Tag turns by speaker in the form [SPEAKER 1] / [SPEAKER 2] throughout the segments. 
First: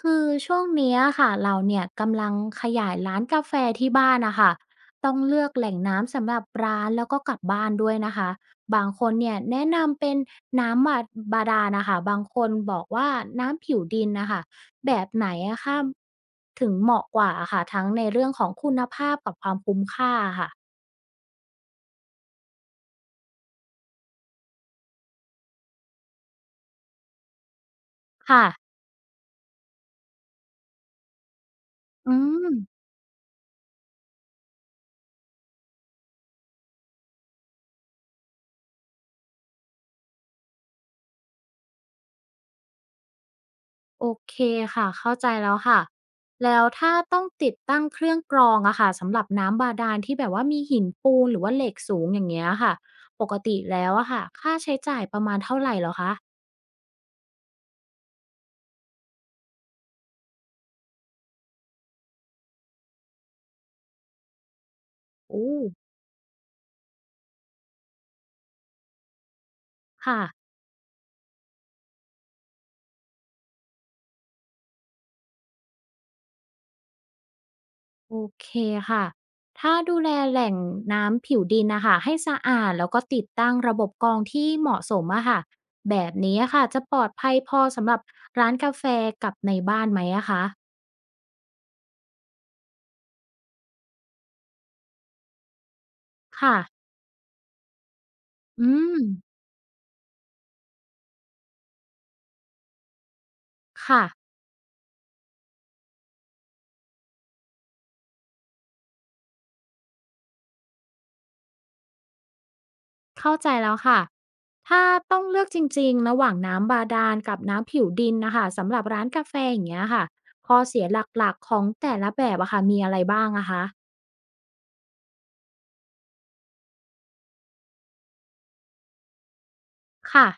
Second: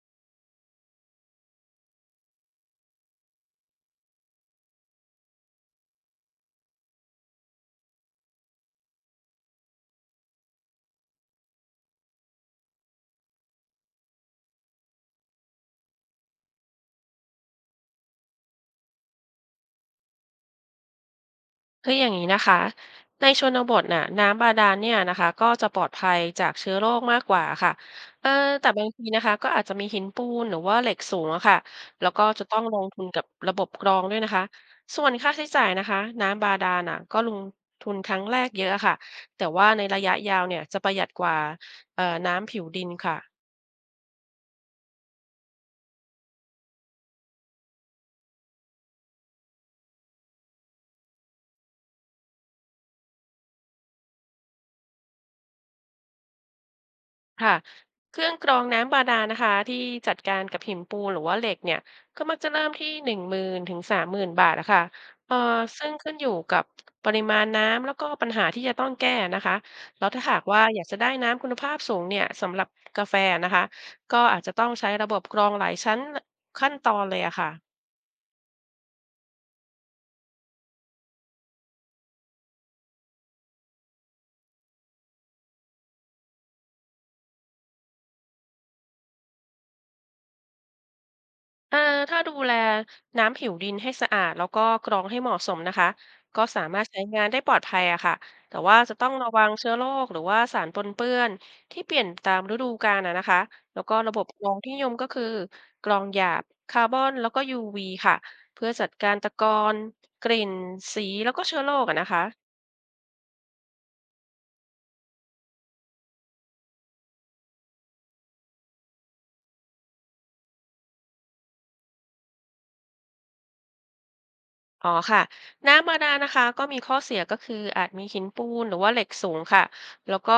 [SPEAKER 1] คือช่วงเนี้ยค่ะเราเนี่ยกำลังขยายร้านกาแฟที่บ้านนะคะต้องเลือกแหล่งน้ำสำหรับร้านแล้วก็กลับบ้านด้วยนะคะบางคนเนี่ยแนะนำเป็นน้ำบาดาลนะคะบางคนบอกว่าน้ำผิวดินนะคะแบบไหนอะค่ะถึงเหมาะกว่าอะค่ะทั้งในเรื่องของคุณภาพกับความคุ้มค่าค่ะ
[SPEAKER 2] คืออย่างนี้นะคะในชนบทน่ะน้ำบาดาลเนี่ยนะคะก็จะปลอดภัยจากเชื้อโรคมากกว่าค่ะเออ
[SPEAKER 1] ค่ะ
[SPEAKER 2] แต่บางทีนะคะก็อาจจะมีหินปูนหรือว่าเหล็กสูงอะค่ะแล้ว
[SPEAKER 1] อื
[SPEAKER 2] ก็จะ
[SPEAKER 1] ม
[SPEAKER 2] ต้องลงทุนกับระบบกรองด้วยนะคะส่วนค่าใช้จ่ายนะคะน้ำบาดาลน่ะก็ลงทุนครั้งแรกเยอะอะค่ะแต่ว่าในระยะยาวเนี่ยจะประหยัดกว่าน้ำผิวดินค่ะ
[SPEAKER 1] โอเคค่ะเข้าใจแล้วค่ะแล้วถ้าต้องติดตั้งเครื่องกรองอะค่ะสำหรับน้ำบาดาลที่แบบว่ามีหินปูนหรือว่าเหล็กสูงอย่างเงี้ยค่ะปกติแล้วอะค่ะค่าใช้จ่ายประมาณเท่าไหร่เหรอคะ
[SPEAKER 2] ค่ะเครื่องกรองน้ำบาดาลนะคะที่จัดการกับหินปูนหรือว่าเหล็กเนี่ยก็มักจะเริ่มที่หนึ่งหมื่นถึงสามหมื่นบาทนะคะเอ่อ
[SPEAKER 1] โอ้
[SPEAKER 2] ซึ่งขึ้นอยู่กับปริมาณน้ำแล้วก็ปัญหาที่จะต้องแก้นะคะแล้ว
[SPEAKER 1] ค่ะ
[SPEAKER 2] ถ้าหากว่าอยากจะได้น้ำคุณภาพสูงเนี่ยสำหรับกาแฟนะคะก็อาจจะต้องใช้ระบบกรองหลายชั้นขั้นตอนเลยอะค่ะ
[SPEAKER 1] โอเคค่ะถ้าดูแลแหล่งน้ำผิวดินนะคะให้สะอาดแล้วก็ติดตั้งระบบกรองที่เหมาะสมอะค่ะแบบนี้อะค่ะจะปลอดภัยพอสำหรับร้านกาแฟกับในบ้านไหมอะคะ
[SPEAKER 2] อ่าถ้าดูแลน้ำผิวดินให้สะอาดแล้วก็กรองให้เหมาะสมนะคะก็
[SPEAKER 1] ค่ะ
[SPEAKER 2] สามารถใช้งานได้ปลอดภัยอะค่ะแต่
[SPEAKER 1] อื
[SPEAKER 2] ว่า
[SPEAKER 1] ม
[SPEAKER 2] จะต้องระวังเชื้อโรคหรือว่าสารปนเปื้อนที่เปลี่ยนตามฤดูกาลอะนะคะแล้วก็
[SPEAKER 1] ค่ะ
[SPEAKER 2] ระบบกรองที่นิยมก็คือกรองหยาบคาร์บอนแล้วก็ UV ค่ะเพื่อจัดการตะกอนกลิ่นสีแล้วก็เชื้อโรคอะนะคะ
[SPEAKER 1] เข้าใจแล้วค่ะ ถ้าต้องเลือกจริงๆ ระหว่างน้ำบาดาลกับน้ำผิวดินนะคะสำหรับร้านกาแฟอย่างเงี้ยค่ะข้อเสียหลักๆของแต่ละแบบอะค่ะมีอะไรบ้างอะคะ
[SPEAKER 2] อ๋อค่ะน้ำบาดาลนะคะก็มีข้อเสียก็คืออาจมีหินปูนหรือว่าเหล็กสูงค่ะแล้ว
[SPEAKER 1] ค่ะ
[SPEAKER 2] ก็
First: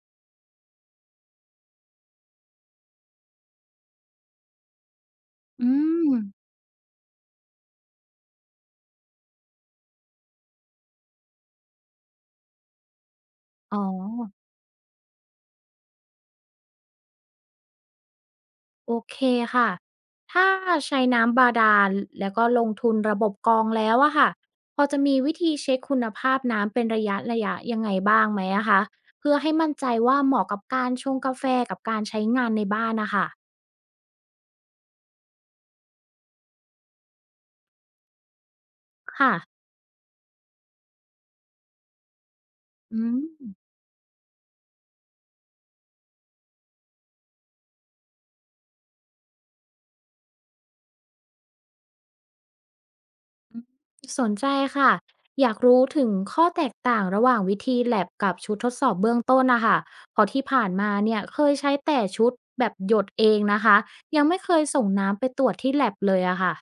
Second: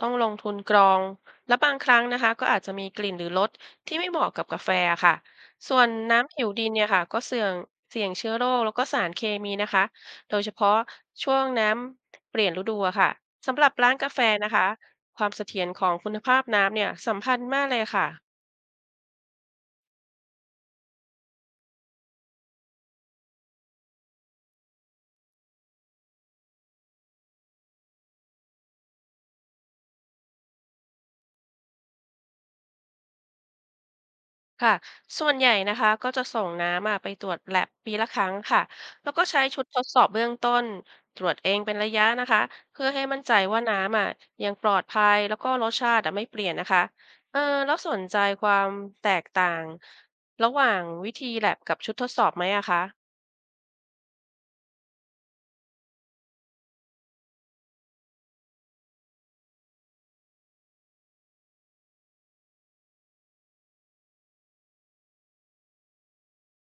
[SPEAKER 2] ต้องลงทุนกรองและบางครั้งนะคะก็อาจจะมีกลิ่นหรือรสที่ไม่เหมาะกับกาแฟค่ะ
[SPEAKER 1] อื
[SPEAKER 2] ส่วน
[SPEAKER 1] ม
[SPEAKER 2] น้ำผิวดินเนี่ยค่ะก็เสี่ยงเชื้อโรคแล้วก็สารเคมีนะคะโดยเฉพาะช่วงน้ำเปลี่ยนฤดูอะค่ะสำหรับ
[SPEAKER 1] อ๋อ
[SPEAKER 2] ร้านกาแฟนะคะความเสถียรของคุณภาพน้ำเนี่ยสำคัญมากเลยค่ะ
[SPEAKER 1] โอเคค่ะ ถ้าใช้น้ำบาดาลแล้วก็ลงทุนระบบกรองแล้วอะค่ะ พอจะมีวิธีเช็คคุณภาพน้ำเป็นระยะระยะยังไงบ้างไหมอะคะ เพื่อให้มั่นใจว่าเหมาะกับการชงกาแฟกับการใช้งานในบ้านนะคะ
[SPEAKER 2] ค่ะ ส่วนใหญ่นะคะก็จะส่งน้ำอะไปตรวจ lab ปีละครั้งค่ะ แล้วก็
[SPEAKER 1] ค่ะ
[SPEAKER 2] ใช้ชุดทดสอบเบื้องต้นตรวจเองเป็นระยะนะคะ เพื่อให้
[SPEAKER 1] อื
[SPEAKER 2] มั่น
[SPEAKER 1] ม
[SPEAKER 2] ใจว่าน้ำอ่ะยังปลอดภัยแล้วก็รสชาติอะไม่เปลี่ยนนะคะเออแล้วสนใจความแตกต่างระหว่างวิธี lab กับชุดทดสอบไหมอะคะ
[SPEAKER 1] อืมสนใจค่ะ อยากรู้ถึงข้อแตกต่างระหว่างวิธี lab กับชุดทดสอบเบื้องต้นนะคะเพราะที่ผ่านมาเนี่ยเคยใช้แต่ชุดแบบหยดเองนะคะ ยังไม่เคยส่งน้ำไปตรวจที่ lab เลยอะค่ะ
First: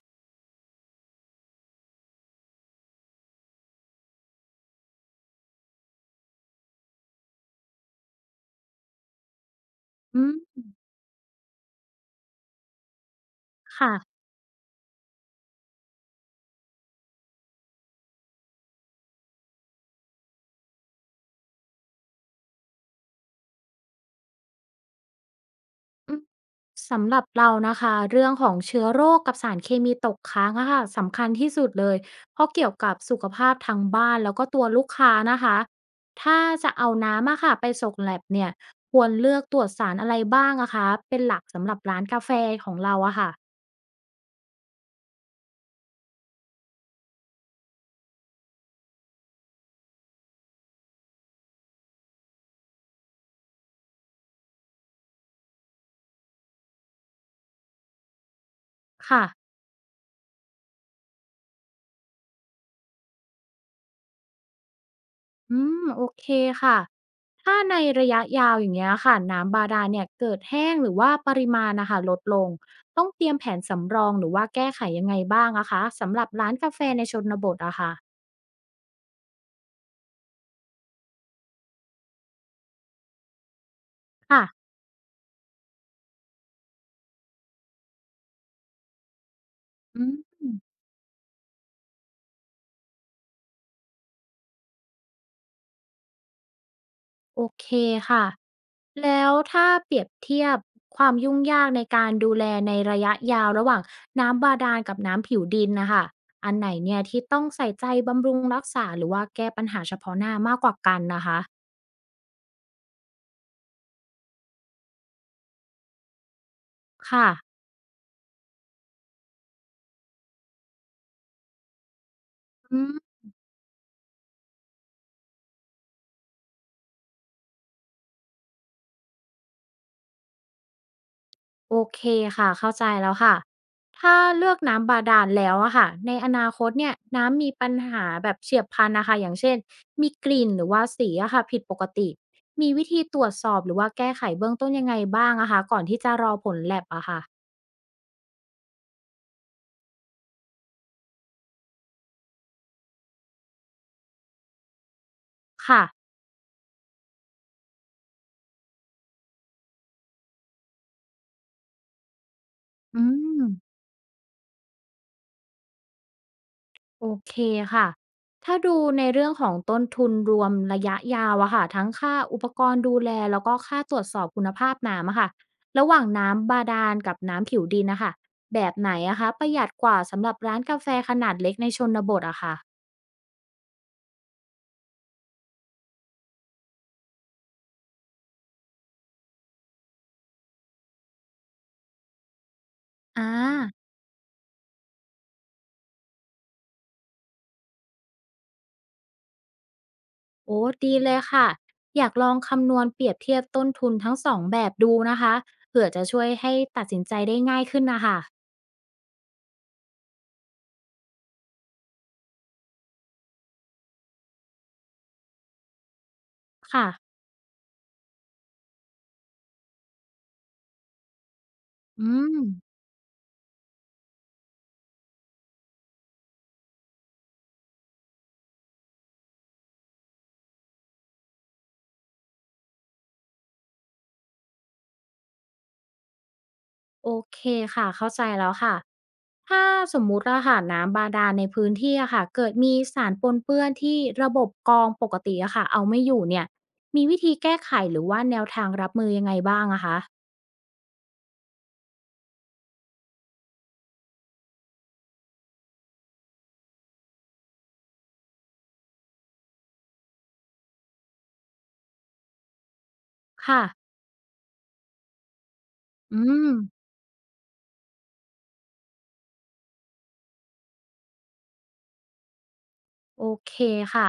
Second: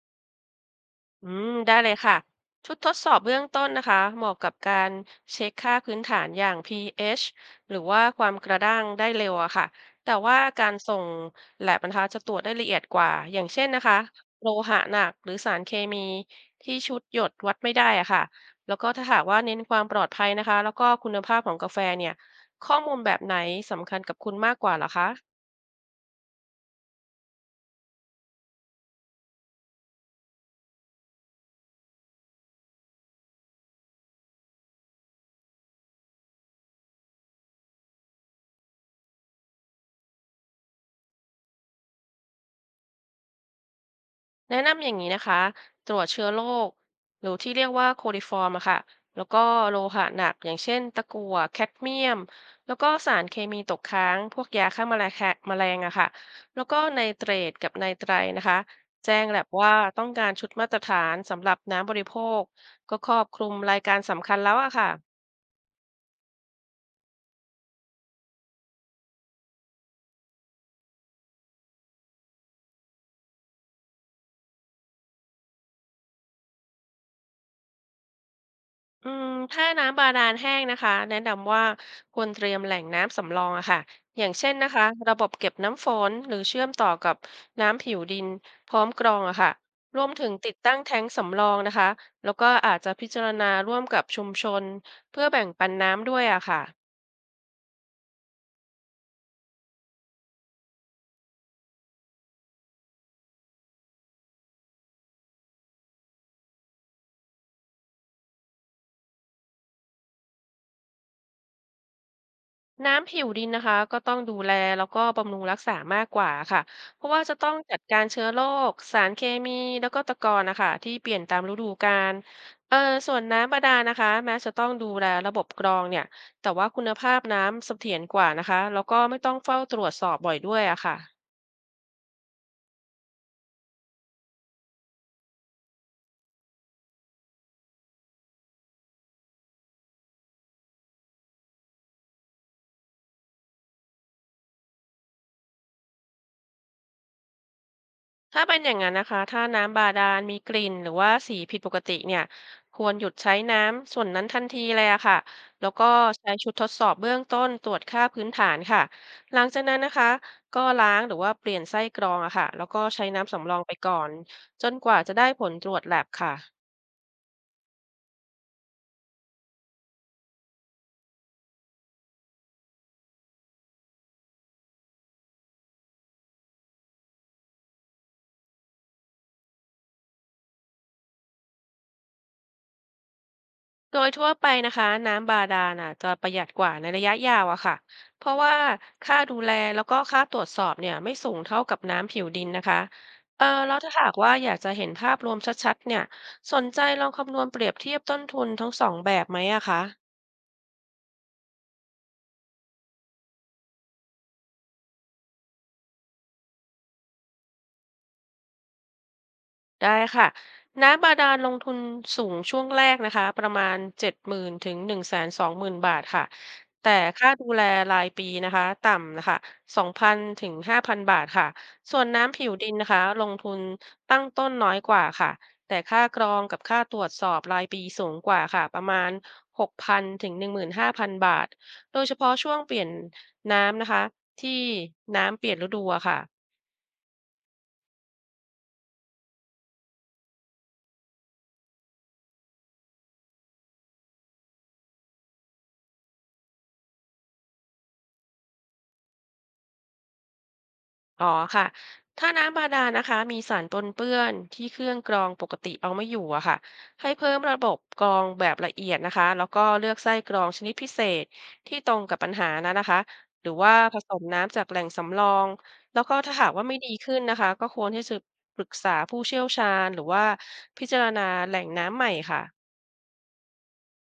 [SPEAKER 2] อืมได้เลยค่ะชุดทดสอบเบื้องต้นนะคะเหมาะกับการเช็คค่าพื้นฐานอย่าง pH หรือว่าความกระด้างได้เร็วอะค่ะแต่
[SPEAKER 1] อื
[SPEAKER 2] ว่า
[SPEAKER 1] ม
[SPEAKER 2] การส่ง lab นะคะจะตรวจได้ละเอียดกว่าอย่างเช่นนะ
[SPEAKER 1] ค่ะ
[SPEAKER 2] คะโลหะหนักหรือสารเคมีที่ชุดหยดวัดไม่ได้อะค่ะแล้วก็ถ้าหากว่าเน้นความปลอดภัยนะคะแล้วก็คุณภาพของกาแฟเนี่ยข้อมูลแบบไหนสำคัญกับคุณมากกว่าเหรอคะ
[SPEAKER 1] อืมสำหรับเรานะคะเรื่องของเชื้อโรคกับสารเคมีตกค้างอะค่ะสำคัญที่สุดเลยเพราะเกี่ยวกับสุขภาพทางบ้านแล้วก็ตัวลูกค้านะคะถ้าจะเอาน้ำอะค่ะไปส่งแลบเนี่ยควรเลือกตรวจสารอะไรบ้างอะคะเป็นหลักสำหรับร้านกาแฟของเราอะค่ะ
[SPEAKER 2] แนะนำอย่างนี้นะคะตรวจเชื้อโรคหรือที่เรียกว่าโคลิฟอร์มอะค่ะแล้วก็โลหะหนักอย่างเช่นตะกั่วแคดเมียมแล้วก็สารเคมีตกค้างพวกยาฆ่าแมลงอะค่ะแล้วก็ไนเตรตกับไนไตรนะคะแจ้
[SPEAKER 1] ค่ะ
[SPEAKER 2] งแลบว่าต้องการชุดมาตรฐานสำหรับน้ำบริโภคก็ครอบคลุมรายการสำคัญแล้วอะค่ะ
[SPEAKER 1] อืมโอเคค่ะถ้าในระยะยาวอย่างเงี้ยค่ะน้ำบาดาลเนี่ยเกิดแห้งหรือว่าปริมาณนะคะลดลงต้องเตรียมแผนสำรองหรือว่าแก้ไขยังไงบ้างอะคะสำหรับร้านกาแฟในชนบทอะค่ะ
[SPEAKER 2] อืมถ้าน้ำบาดาลแห้งนะคะแนะนำว่าควรเตรียมแหล่งน้ำสำรองอะค่ะอย่าง
[SPEAKER 1] ค่ะ
[SPEAKER 2] เช่นนะคะระบบเก็บน้ำฝนหรือเชื่อมต่อกับน้ำผิวดินพร้อมกรองอะค่ะร
[SPEAKER 1] อื
[SPEAKER 2] วมถึง
[SPEAKER 1] ม
[SPEAKER 2] ติดตั้งแท้งสำรองนะคะแล้วก็อาจจะพิจารณาร่วมกับชุมชนเพื่อแบ่งปันน้ำด้วยอะค่ะ
[SPEAKER 1] โอเคค่ะแล้วถ้าเปรียบเทียบความยุ่งยากในการดูแลในระยะยาวระหว่างน้ำบาดาลกับน้ำผิวดินนะคะอันไหนเนี่ยที่ต้องใส่ใจบำรุงรักษาหรือว่าแก้ปัญหาเฉพาะหน้ามากกว่ากันนะคะ
[SPEAKER 2] น้ำผิวดินนะคะก็ต้องดูแลแล้วก็บำรุงรักษามากกว่าค่ะเพราะว่า
[SPEAKER 1] ค่ะ
[SPEAKER 2] จะต้องจัดการเชื้อโรคสารเคมีแล้วก็ตะกอนนะคะที่เปลี่ยนตามฤดูกาลเออ
[SPEAKER 1] อืม
[SPEAKER 2] ส่วนน้ำบาดาลนะคะแม้จะต้องดูแลระบบกรองเนี่ยแต่ว่าคุณภาพน้ำเสถียรกว่านะคะแล้วก็ไม่ต้องเฝ้าตรวจสอบบ่อยด้วยอะค่ะ
[SPEAKER 1] โอเคค่ะเข้าใจแล้วค่ะถ้าเลือกน้ำบาดาลแล้วอะค่ะในอนาคตเนี่ยน้ำมีปัญหาแบบเฉียบพลันนะคะอย่างเช่นมีกลิ่นหรือว่าสีอะค่ะผิดปกติมีวิธีตรวจสอบหรือว่าแก้ไขเบื้องต้นยังไงบ้างอะคะก่อนที่จะรอผลแลบอะค่ะ
[SPEAKER 2] ถ้าเป็นอย่างนั้นนะคะ ถ้าน้ำบาดาลมีกลิ่นหรือว่าสีผิดปกติเนี่ยควรหยุดใช้น้ำส่วนนั้นทันทีเลยอะค่ะแล้ว
[SPEAKER 1] ค่ะ
[SPEAKER 2] ก็ใช้ชุดทดสอบเบื้องต้นตรวจค่าพื้นฐานค่ะหลังจากนั้นนะคะ ก็ล้างหรือว่าเปลี่ยนไส้กรองอะค่ะแล้วก็
[SPEAKER 1] อื
[SPEAKER 2] ใช้น้ำ
[SPEAKER 1] ม
[SPEAKER 2] สำรองไปก่อนจนกว่าจะได้ผลตรวจแลบค่ะ
[SPEAKER 1] โอเคค่ะ ถ้าดูในเรื่องของต้นทุนรวมระยะยาวอะค่ะทั้งค่าอุปกรณ์ดูแลแล้วก็ค่าตรวจสอบคุณภาพน้ำอะค่ะระหว่างน้ำบาดาลกับน้ำผิวดินนะคะแบบไหนอะคะประหยัดกว่าสำหรับร้านกาแฟขนาดเล็กในชนบทอะค่ะ
[SPEAKER 2] โดยทั่วไปนะคะน้ำบาดาลน่ะจะประหยัดกว่าในระยะยาวอะค่ะเพราะว่าค่าดูแลแล้วก็ค่าตรวจสอบเนี่ยไม่สูงเท่ากับน้ำผิวดินนะคะ
[SPEAKER 1] อ่
[SPEAKER 2] แล้ว
[SPEAKER 1] า
[SPEAKER 2] ถ้าหากว่าอยากจะเห็นภาพรวมชัดๆเนี่ยสนใจลองคำนวณเปรียบเทียบต้นทุนทั้งสองแบบไหมอะคะ
[SPEAKER 1] โอ้ดีเลยค่ะอยากลองคำนวณเปรียบเทียบต้นทุนทั้งสองแบบดูนะคะเผื่อจะช่วยให้ตัดสินใจได้ง่ายขึ้นนะคะ
[SPEAKER 2] ได้ค่ะน้ำบาดาลลงทุนสูงช่วงแรกนะคะประมาณ7 0ื่นถึง1 2 0ื่นบาทค่ะ
[SPEAKER 1] ค่ะ
[SPEAKER 2] แต่ค่าดูแลรายปีนะคะต่ำนะคะ2,000ถึง5,000บาทค่ะส่วน
[SPEAKER 1] อืม
[SPEAKER 2] น้ำผิวดินนะคะลงทุนตั้งต้นน้อยกว่าค่ะแต่ค่ากรองกับค่าตรวจสอบรายปีสูงกว่าค่ะประมาณ6,000ถึง15,000บาทโดยเฉพาะช่วงเปลี่ยนน้ำนะคะที่น้ำเปลี่ยนฤดูอะค่ะ
[SPEAKER 1] โอเคค่ะเข้าใจแล้วค่ะ ถ้าสมมุติอะค่ะน้ำบาดาลในพื้นที่อะค่ะเกิดมีสารปนเปื้อนที่ระบบกรองปกติอะค่ะเอาไม่อยู่เนี่ยมีวิธีแก้ไขหรือว่าแนวทางรับมือยังไงบ้างอะคะ
[SPEAKER 2] อ๋อค่ะ ถ้าน้ำบาดาลนะคะมีสารปนเปื้อนที่เครื่องกรองปกติเอาไม่อยู่อะค่ะให้เพิ่มระบบกรองแบบละเอียดนะคะแล้วก็เลือกไส้กรองชนิดพิเศษที่ตรงกับปัญหานะคะหรือ
[SPEAKER 1] ค่ะ
[SPEAKER 2] ว่าผสมน้ำจากแหล่งสำรองแล้วก็
[SPEAKER 1] อื
[SPEAKER 2] ถ้าหากว่าไม่
[SPEAKER 1] ม
[SPEAKER 2] ดีขึ้นนะคะก็ควรที่จะปรึกษาผู้เชี่ยวชาญหรือว่าพิจารณาแหล่งน้ำใหม่ค่ะ
[SPEAKER 1] โอเคค่ะ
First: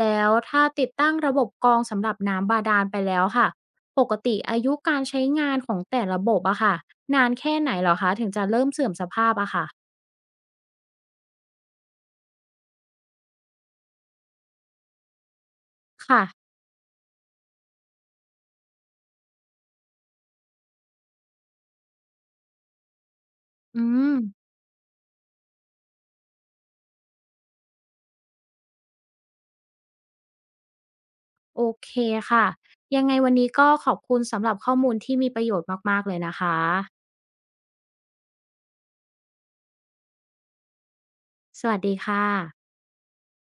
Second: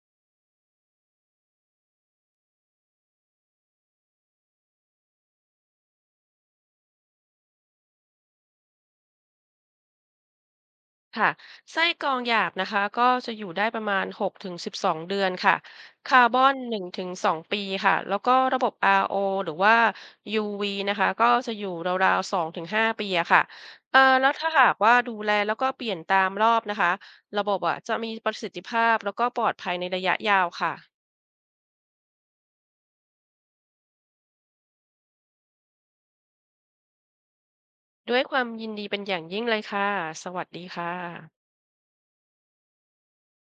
[SPEAKER 1] แล้วถ้าติดตั้งระบบกรองสำหรับน้ำบาดาลไปแล้วค่ะปกติอายุการใช้งานของแต่ระบบอะค่ะนานแค่ไหนเหรอคะถึงจะเริ่มเสื่อมสภาพอะค่ะ
[SPEAKER 2] ค่ะไส้กรองหยาบนะคะก็จะอยู่ได้ประมาณ 6-12 เดือนค่ะ
[SPEAKER 1] ค่ะ
[SPEAKER 2] คาร์บอน 1-2 ปีค่ะแล้วก็ระบบ RO หรือว่า UV นะคะก็จะอยู่ราวๆ 2-5 ปีอะค่ะ
[SPEAKER 1] อืม
[SPEAKER 2] แล้วถ้าหากว่าดูแลแล้วก็เปลี่ยนตามรอบนะคะระบบอะจะมีประสิทธิภาพแล้วก็ปลอดภัยในระยะยาวค่ะ
[SPEAKER 1] โอเคค่ะยังไงวันนี้ก็ขอบคุณสำหรับข้อมูลที่มีประโยชน์มากๆเลยนะคะ
[SPEAKER 2] ด้วยความยินดีเป็นอย่างยิ่งเลยค่ะ สวัสดีค่ะ
[SPEAKER 1] สวัสดีค่ะ